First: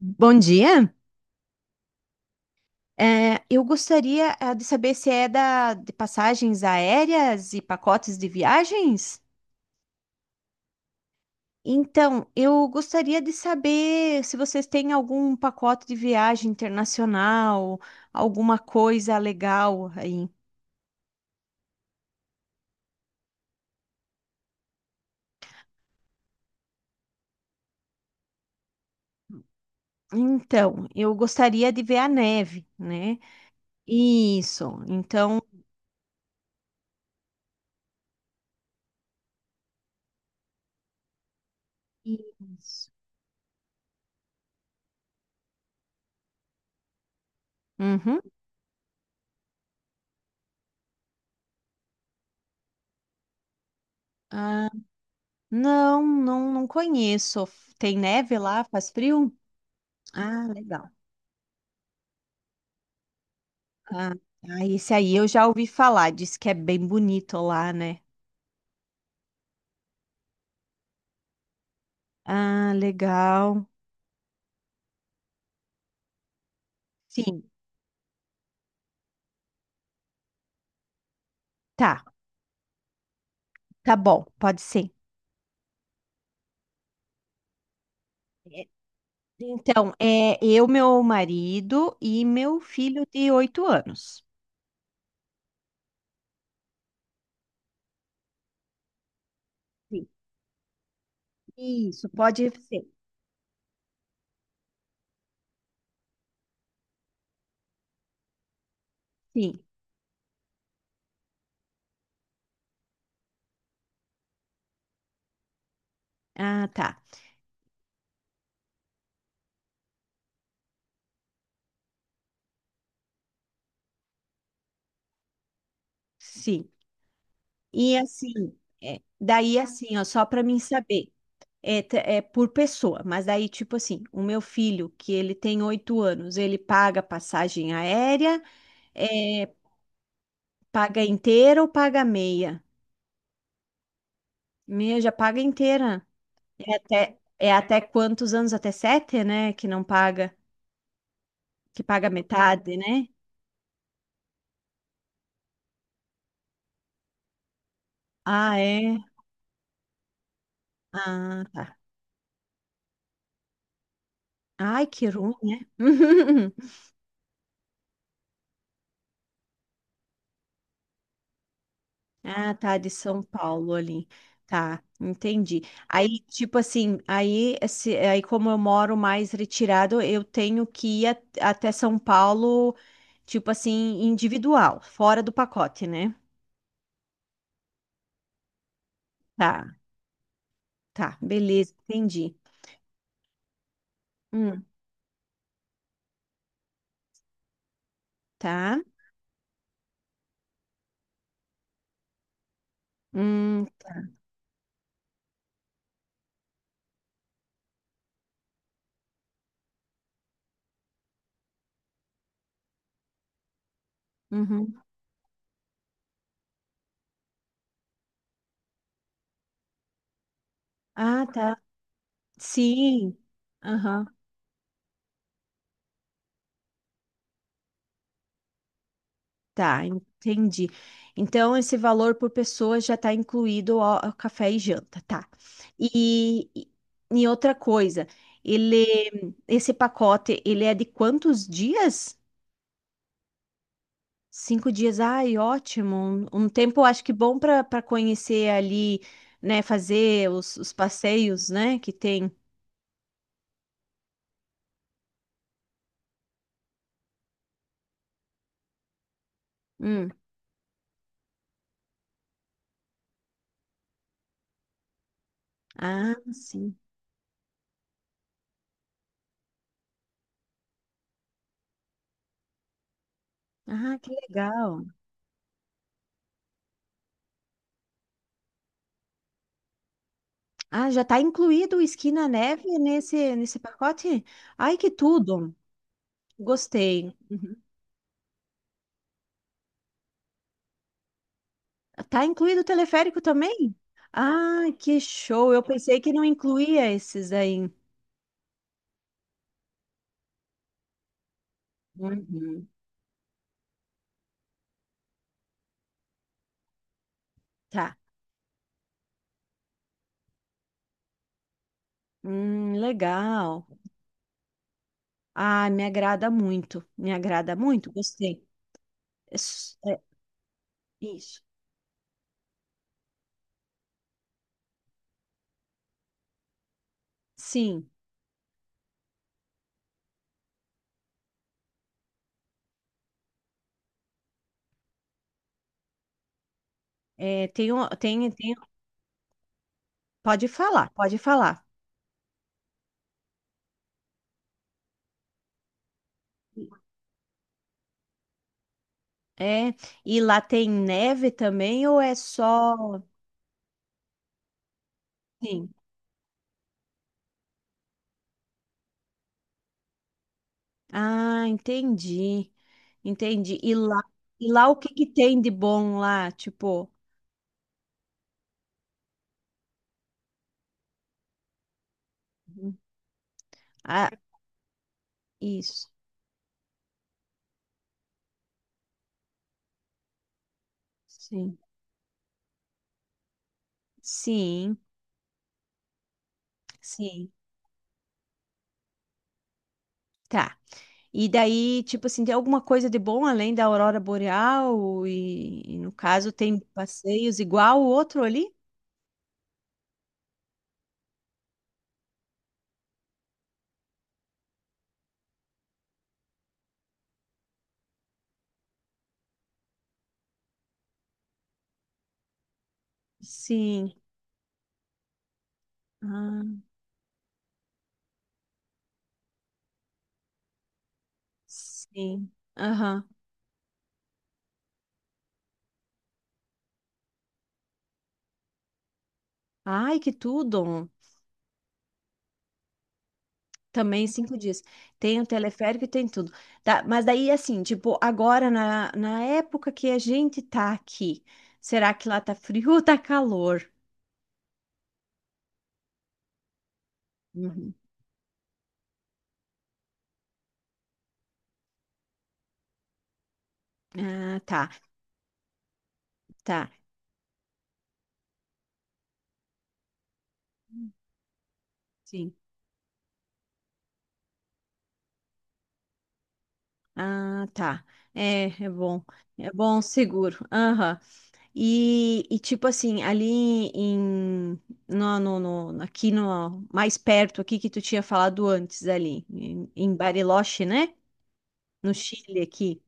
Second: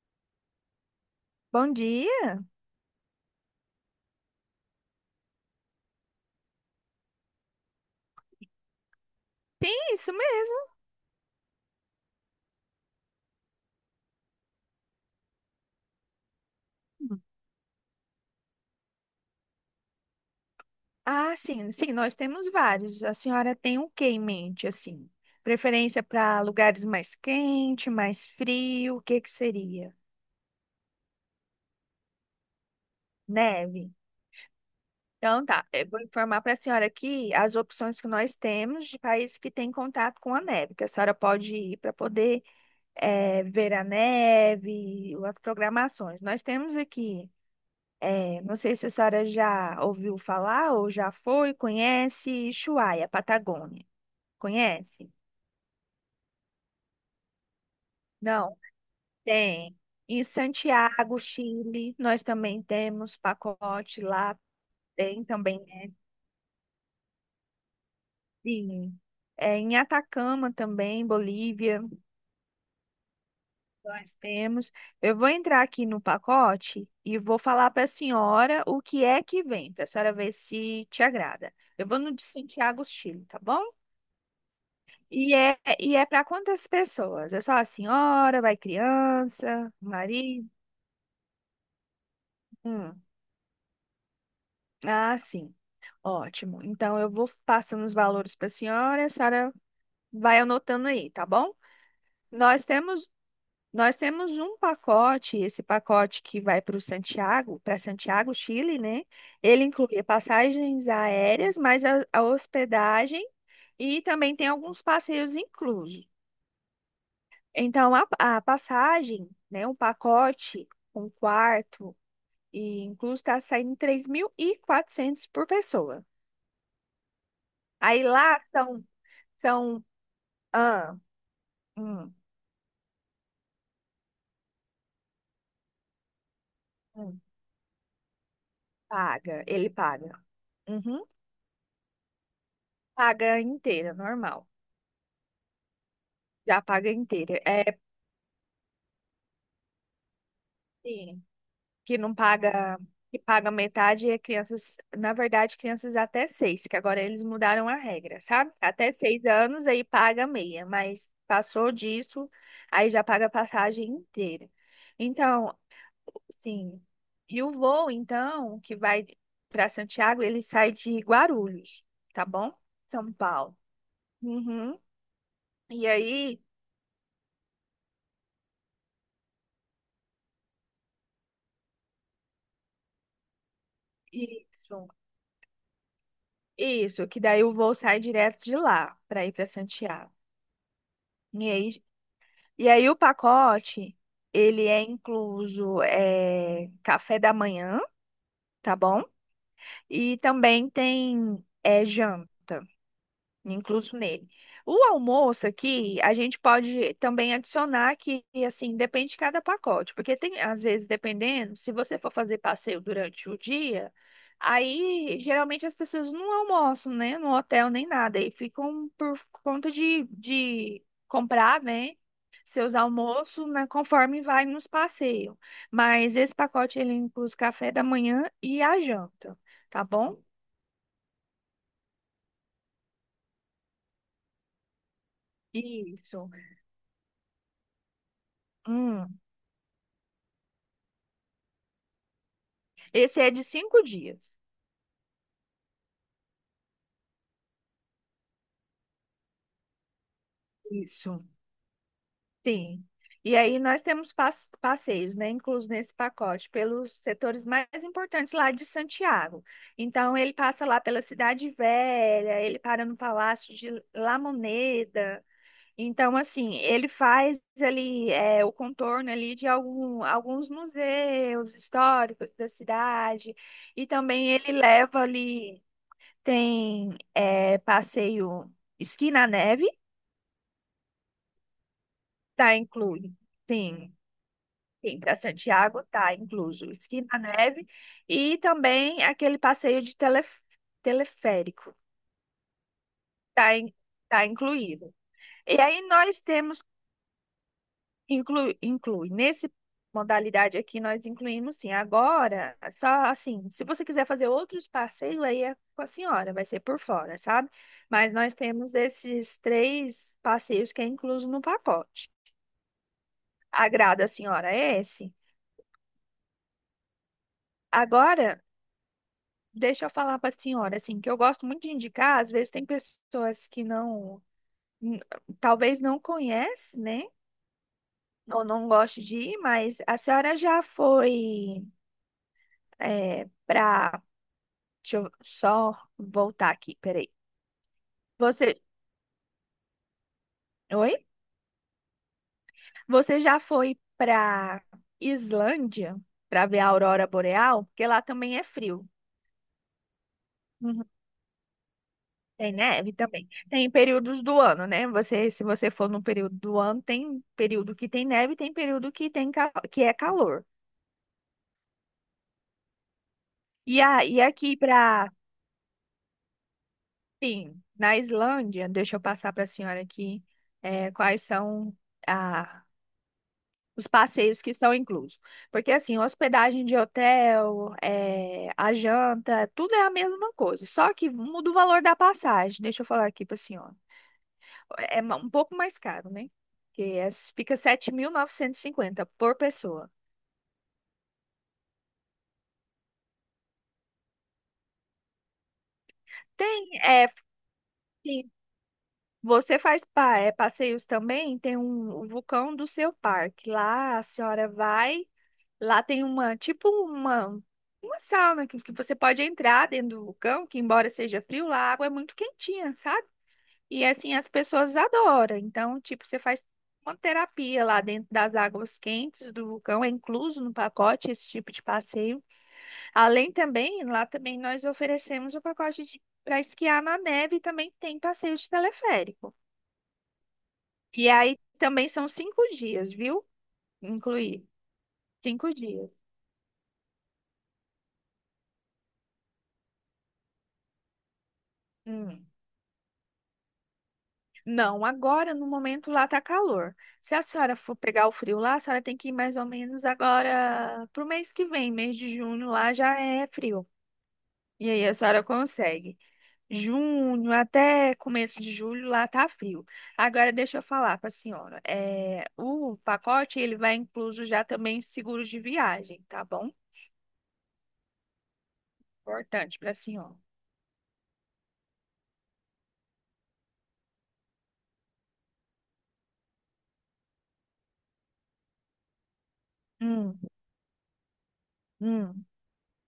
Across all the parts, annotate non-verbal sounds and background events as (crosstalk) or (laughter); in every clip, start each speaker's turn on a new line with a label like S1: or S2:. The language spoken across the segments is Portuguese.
S1: Bom dia.
S2: Bom dia.
S1: Eu gostaria de saber se é de passagens aéreas e pacotes de viagens.
S2: Tem isso mesmo.
S1: Então, eu gostaria de saber se vocês têm algum pacote de viagem internacional, alguma coisa legal aí.
S2: Ah, sim, sim, nós temos vários. A senhora tem o que em mente, assim? Preferência para lugares mais quente, mais frio, o que que seria?
S1: Então, eu gostaria de ver a neve, né?
S2: Neve.
S1: Isso. Então,
S2: Então tá, eu vou informar para a senhora aqui as opções que nós temos de países que têm contato com a neve, que a senhora pode ir para poder
S1: isso.
S2: ver a neve, as programações. Nós temos aqui.
S1: Uhum.
S2: Não sei se a senhora já ouviu falar ou já foi, conhece Ushuaia, Patagônia.
S1: Ah,
S2: Conhece?
S1: não, não, não conheço. Tem neve
S2: Não,
S1: lá? Faz frio?
S2: tem. Em
S1: Ah, legal.
S2: Santiago, Chile, nós também temos pacote
S1: Ah,
S2: lá,
S1: ah, esse aí
S2: tem
S1: eu já
S2: também.
S1: ouvi falar, diz que é bem bonito lá, né?
S2: Sim. Em Atacama também, Bolívia,
S1: Ah, legal.
S2: nós temos. Eu vou entrar aqui no pacote e vou
S1: Sim,
S2: falar para a senhora o que é que vem, para a senhora ver se te agrada. Eu vou
S1: tá,
S2: no de Santiago, Chile, tá bom?
S1: tá bom, pode ser.
S2: E é para quantas pessoas? É só a senhora, vai
S1: É,
S2: criança,
S1: Então, é
S2: marido?
S1: eu, meu marido e meu
S2: Hum.
S1: filho de 8 anos.
S2: Ah, sim. Ótimo. Então eu vou passando os valores para a senhora, e a senhora
S1: Sim.
S2: vai anotando aí, tá bom?
S1: Isso, pode
S2: Nós
S1: ser.
S2: temos nós temos um pacote, esse pacote que vai para o Santiago, para Santiago, Chile, né?
S1: Sim.
S2: Ele inclui passagens aéreas, mais a hospedagem e também tem alguns passeios inclusos.
S1: Ah, tá.
S2: Então, a passagem, né, um pacote, um quarto e incluso está saindo 3.400 por pessoa.
S1: Sim. E
S2: Aí lá
S1: assim,
S2: são,
S1: é, daí
S2: são,
S1: assim, ó, só para mim
S2: ah,
S1: saber,
S2: hum,
S1: é por pessoa, mas daí, tipo assim, o meu filho, que ele tem 8 anos, ele paga
S2: hum,
S1: passagem aérea
S2: paga,
S1: é.
S2: ele paga.
S1: Paga
S2: Uhum,
S1: inteira ou paga meia?
S2: paga inteira, normal.
S1: Meia já paga inteira.
S2: Já paga inteira.
S1: É
S2: É,
S1: até quantos anos? Até sete, né? Que não paga,
S2: sim.
S1: que
S2: Que
S1: paga
S2: não
S1: metade,
S2: paga,
S1: né?
S2: que paga metade, e é crianças, na verdade, crianças até seis, que agora eles mudaram a regra, sabe?
S1: Ah,
S2: Até
S1: é?
S2: 6 anos aí paga meia, mas
S1: Ah,
S2: passou
S1: tá.
S2: disso, aí já paga a passagem inteira.
S1: Ai, que ruim,
S2: Então,
S1: né? (laughs)
S2: sim. E o voo, então, que vai para Santiago, ele sai de Guarulhos, tá bom?
S1: Ah, tá, de
S2: São
S1: São
S2: Paulo.
S1: Paulo ali.
S2: Uhum.
S1: Tá, entendi.
S2: E
S1: Aí,
S2: aí,
S1: tipo assim, aí, se- aí como eu moro mais retirado, eu tenho que ir até São Paulo, tipo assim, individual,
S2: isso,
S1: fora do pacote, né?
S2: isso, que daí o voo sai direto de lá para ir para
S1: Tá,
S2: Santiago.
S1: tá,
S2: E
S1: beleza,
S2: aí
S1: entendi.
S2: E aí o pacote,
S1: Hum,
S2: ele é incluso café da manhã, tá
S1: tá.
S2: bom? E também tem janta
S1: Hum,
S2: incluso nele. O almoço aqui, a gente pode também adicionar que, assim, depende de cada pacote, porque tem, às vezes, dependendo, se você for fazer passeio durante o dia,
S1: uhum.
S2: aí geralmente as pessoas não almoçam, né, no hotel nem nada, e ficam por conta de
S1: Ah, tá.
S2: comprar, né, seus
S1: Sim.
S2: almoços, né,
S1: Aham.
S2: conforme vai nos passeios. Mas esse pacote, ele inclui o café da manhã e a janta, tá
S1: Tá,
S2: bom?
S1: entendi. Então, esse valor por pessoa já está incluído ao café e janta, tá?
S2: Isso.
S1: E, e, e outra coisa,
S2: Hum.
S1: esse pacote, ele é de quantos dias?
S2: Esse é de 5 dias.
S1: 5 dias. Ai, ótimo. Um tempo, acho que bom para conhecer ali, né? Fazer os
S2: Isso.
S1: passeios, né? Que tem.
S2: Sim. E aí nós temos passeios, né, inclusos nesse pacote, pelos setores mais importantes lá de Santiago.
S1: Hum.
S2: Então ele passa lá pela Cidade Velha, ele para no Palácio de La Moneda.
S1: Ah,
S2: Então assim,
S1: sim.
S2: ele faz ali o contorno ali de algum, alguns museus históricos da cidade. E
S1: Ah, que
S2: também ele
S1: legal.
S2: leva ali tem passeio esqui na neve.
S1: Ah, já está incluído o esqui na
S2: Tá
S1: neve
S2: incluído.
S1: nesse
S2: Sim,
S1: pacote? Ai, que
S2: sim, para
S1: tudo!
S2: Santiago tá incluso esqui
S1: Gostei.
S2: na
S1: Uhum.
S2: neve e também aquele passeio de teleférico.
S1: Tá incluído o teleférico
S2: tá, in-
S1: também?
S2: tá
S1: Ah,
S2: incluído.
S1: que show!
S2: E
S1: Eu
S2: aí
S1: pensei que
S2: nós
S1: não
S2: temos
S1: incluía esses daí.
S2: inclui nesse modalidade aqui nós incluímos sim. Agora,
S1: Uhum.
S2: só assim, se você quiser fazer outros passeios aí é com a senhora, vai ser por fora, sabe?
S1: Tá.
S2: Mas nós temos esses três passeios que é incluso no pacote.
S1: Legal.
S2: Agrada a senhora esse?
S1: Ah, me agrada muito. Me agrada muito.
S2: Agora
S1: Gostei. Es-
S2: deixa eu
S1: é,
S2: falar para a senhora, assim, que eu
S1: isso.
S2: gosto muito de indicar, às vezes tem pessoas que não, n- talvez não conhece, né?
S1: Sim.
S2: Ou não goste de ir, mas a senhora já foi é, para. Deixa eu só voltar aqui, peraí.
S1: É, tem, tem.
S2: Você.
S1: Pode falar,
S2: Oi?
S1: pode falar.
S2: Você já foi para Islândia para ver a aurora boreal? Porque lá também é frio.
S1: É. E lá tem neve também ou é
S2: Tem neve
S1: só?
S2: também. Tem períodos do ano, né? Você, se
S1: Sim.
S2: você for no período do ano, tem período que tem neve, tem período que tem que é calor.
S1: Ah, entendi. Entendi.
S2: E, a, e
S1: E
S2: aqui
S1: lá o que que
S2: para,
S1: tem de bom lá? Tipo,
S2: sim, na Islândia, deixa eu passar para a senhora aqui quais são a,
S1: uhum.
S2: os
S1: Ah,
S2: passeios que são inclusos. Porque
S1: isso.
S2: assim, hospedagem de hotel, é, a janta, tudo é a mesma coisa, só que muda o
S1: Sim.
S2: valor da passagem. Deixa eu falar aqui para a senhora.
S1: Sim,
S2: Um pouco mais caro, né? Que
S1: sim.
S2: essa fica 7.950 por pessoa.
S1: Tá. E daí, tipo assim, tem alguma coisa de bom além da aurora boreal? E no caso, tem
S2: Tem, é,
S1: passeios igual o outro
S2: sim,
S1: ali?
S2: você faz passeios também, tem um, o vulcão do seu parque. Lá a senhora vai, lá tem uma, tipo uma sauna que você pode entrar dentro do vulcão, que embora seja frio, lá a água é muito quentinha, sabe? E
S1: Sim.
S2: assim, as pessoas adoram. Então, tipo, você faz
S1: Ah,
S2: uma terapia lá dentro das águas quentes do vulcão, é incluso no pacote esse tipo de passeio.
S1: sim. Aham.
S2: Além também, lá também nós oferecemos o pacote de para esquiar na neve e também tem passeio de teleférico.
S1: Ai, que tudo.
S2: E aí também são 5 dias, viu?
S1: Também cinco
S2: Incluir.
S1: dias. Tem o
S2: Cinco
S1: teleférico e
S2: dias.
S1: tem tudo. Tá, mas daí, assim, tipo, agora na época que a gente tá aqui, será que lá
S2: Hum.
S1: tá frio ou tá calor?
S2: Não, agora no momento lá tá calor. Se a senhora
S1: Uhum.
S2: for pegar o frio lá, a senhora tem que ir mais ou menos agora pro mês que vem, mês de junho lá já é frio.
S1: Ah, tá,
S2: E aí a senhora consegue.
S1: tá.
S2: Junho até começo de julho lá tá frio. Agora deixa eu falar para a senhora. É,
S1: Sim.
S2: o pacote ele vai incluso já também seguros de viagem, tá bom?
S1: Ah, tá. É, é bom. É
S2: Importante para a
S1: bom,
S2: senhora.
S1: seguro. Aham. Tipo assim, ali em no, no, aqui no mais perto aqui que tu tinha falado antes ali, em
S2: Hum,
S1: Bariloche, né? No
S2: hum,
S1: Chile aqui.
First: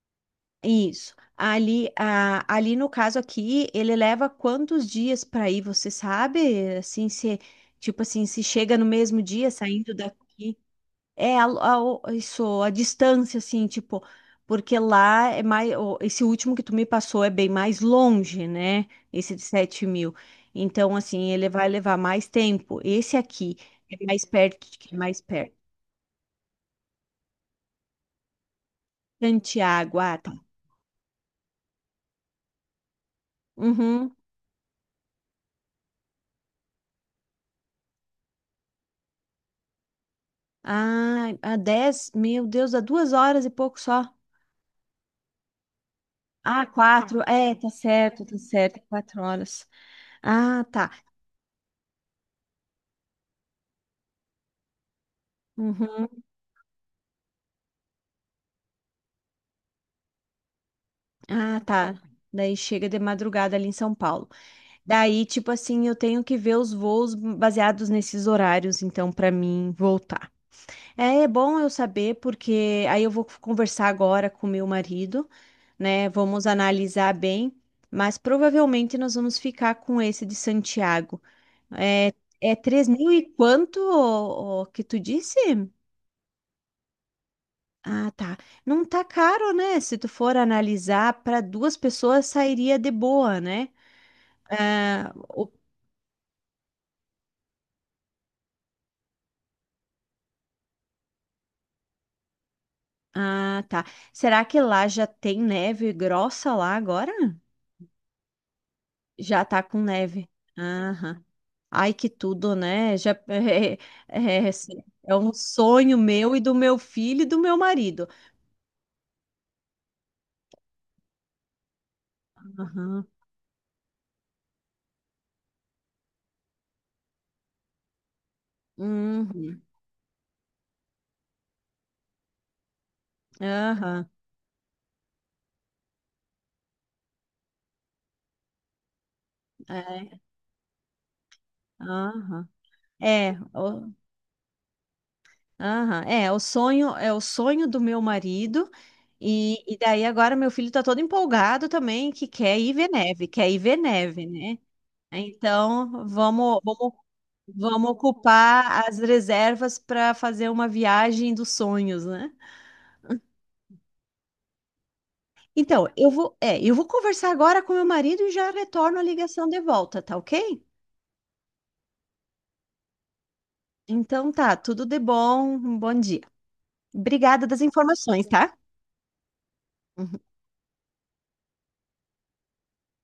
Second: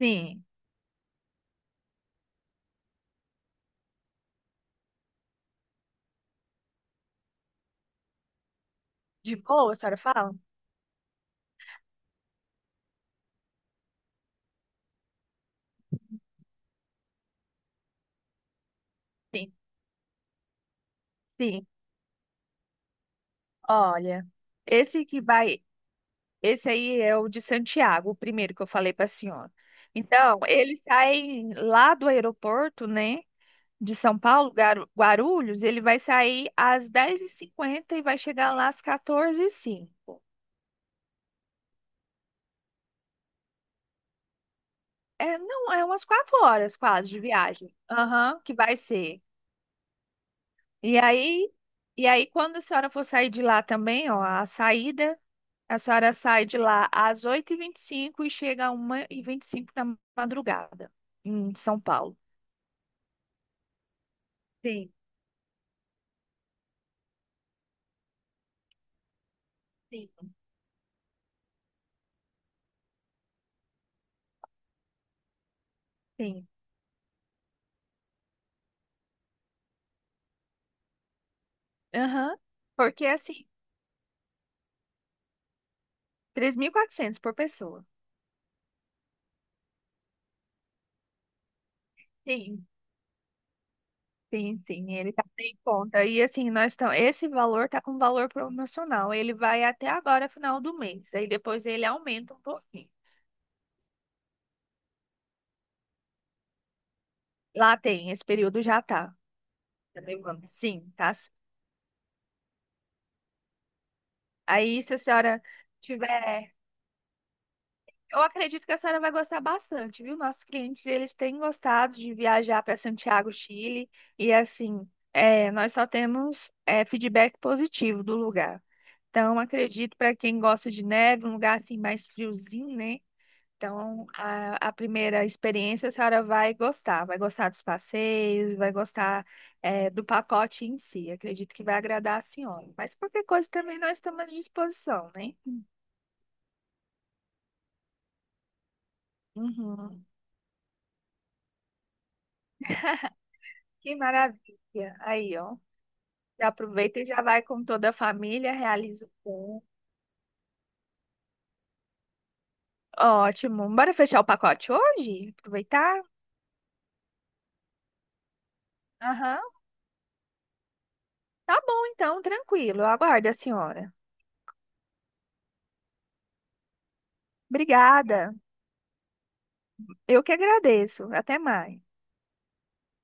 S2: sim.
S1: Isso. Ali, ali no caso aqui, ele leva quantos dias para ir, você sabe? Assim, se, tipo assim, se chega no mesmo
S2: De
S1: dia
S2: boa, a
S1: saindo
S2: senhora fala?
S1: daqui. É isso, a distância, assim, tipo, porque lá é mais. Esse último que tu me passou é bem mais longe, né? Esse de
S2: Sim,
S1: 7 mil. Então, assim, ele
S2: sim.
S1: vai levar mais tempo. Esse aqui é mais
S2: Olha,
S1: perto de que é
S2: esse
S1: mais
S2: que
S1: perto.
S2: vai, esse aí é o de Santiago, o primeiro que eu falei para a senhora.
S1: Santiago, ah, tá.
S2: Então, eles saem lá do aeroporto, né? De
S1: Uhum.
S2: São Paulo, Guarulhos, ele vai sair às 10:50 e vai chegar lá às 14 e cinco.
S1: Ah, a 10, meu Deus, dá 2 horas e pouco só.
S2: É, não, é umas quatro
S1: Ah,
S2: horas quase
S1: quatro,
S2: de
S1: é,
S2: viagem.
S1: tá
S2: Aham, que vai
S1: certo, quatro
S2: ser.
S1: horas. Ah, tá.
S2: E aí, e aí, quando a senhora for sair de lá também, ó, a saída, a
S1: Uhum.
S2: senhora sai de lá às 8:25 e chega a 1:25 da madrugada em
S1: Ah,
S2: São
S1: tá.
S2: Paulo.
S1: Daí chega de madrugada ali em São Paulo.
S2: Sim,
S1: Daí, tipo assim, eu tenho que ver os voos baseados nesses horários, então, pra mim
S2: sim,
S1: voltar. É, é bom eu saber, porque aí eu vou conversar agora com meu marido, né?
S2: sim.
S1: Vamos analisar bem, mas provavelmente nós vamos ficar com esse de Santiago. É,
S2: Aham,
S1: é 3
S2: porque
S1: mil e
S2: assim,
S1: quanto ô, ô, que tu disse?
S2: 3.400 por pessoa.
S1: Ah, tá. Não tá caro, né? Se tu for analisar, para duas pessoas
S2: Sim.
S1: sairia de boa, né?
S2: Sim, sim,
S1: Ah,
S2: ele tá
S1: o-
S2: sem conta. E assim, nós estamos. Esse valor tá com valor promocional. Ele vai até agora, final do mês. Aí depois ele aumenta um pouquinho.
S1: ah, tá. Será que lá já tem neve grossa lá agora?
S2: Lá tem, esse período já tá.
S1: Já tá com
S2: Tá
S1: neve.
S2: levando. Sim, tá.
S1: Aham. Ai, que tudo, né? Já (laughs) é, assim,
S2: Aí, se a
S1: é um
S2: senhora
S1: sonho meu e
S2: tiver.
S1: do meu filho e do meu marido.
S2: Eu acredito que a senhora vai gostar bastante, viu? Nossos clientes, eles têm gostado de viajar para
S1: Aham,
S2: Santiago, Chile. E assim, nós só temos feedback positivo do lugar. Então,
S1: uhum,
S2: acredito para quem gosta de neve, um lugar assim mais friozinho, né? Então,
S1: aham,
S2: a primeira experiência a senhora vai gostar dos passeios, vai gostar do
S1: é,
S2: pacote em si. Acredito que vai agradar a
S1: aham.
S2: senhora. Mas qualquer
S1: É,
S2: coisa também
S1: o,
S2: nós estamos à disposição, né?
S1: aham, é o sonho do meu marido. E daí
S2: Uhum.
S1: agora meu filho tá todo empolgado também, que quer ir ver neve, quer ir ver
S2: Que
S1: neve, né?
S2: maravilha. Aí, ó.
S1: Então,
S2: Já
S1: vamos, vamos,
S2: aproveita e já vai com toda
S1: vamos
S2: a família,
S1: ocupar as
S2: realiza o plano.
S1: reservas para fazer uma viagem dos sonhos, né?
S2: Ótimo. Bora fechar o pacote hoje?
S1: Então,
S2: Aproveitar?
S1: eu vou, eu vou conversar agora com meu marido e já retorno a
S2: Aham.
S1: ligação de volta, tá ok?
S2: Tá bom, então, tranquilo. Eu aguardo a senhora.
S1: Então tá, tudo de bom, um bom dia. Obrigada das informações,
S2: Obrigada.
S1: tá?
S2: Eu que agradeço. Até mais.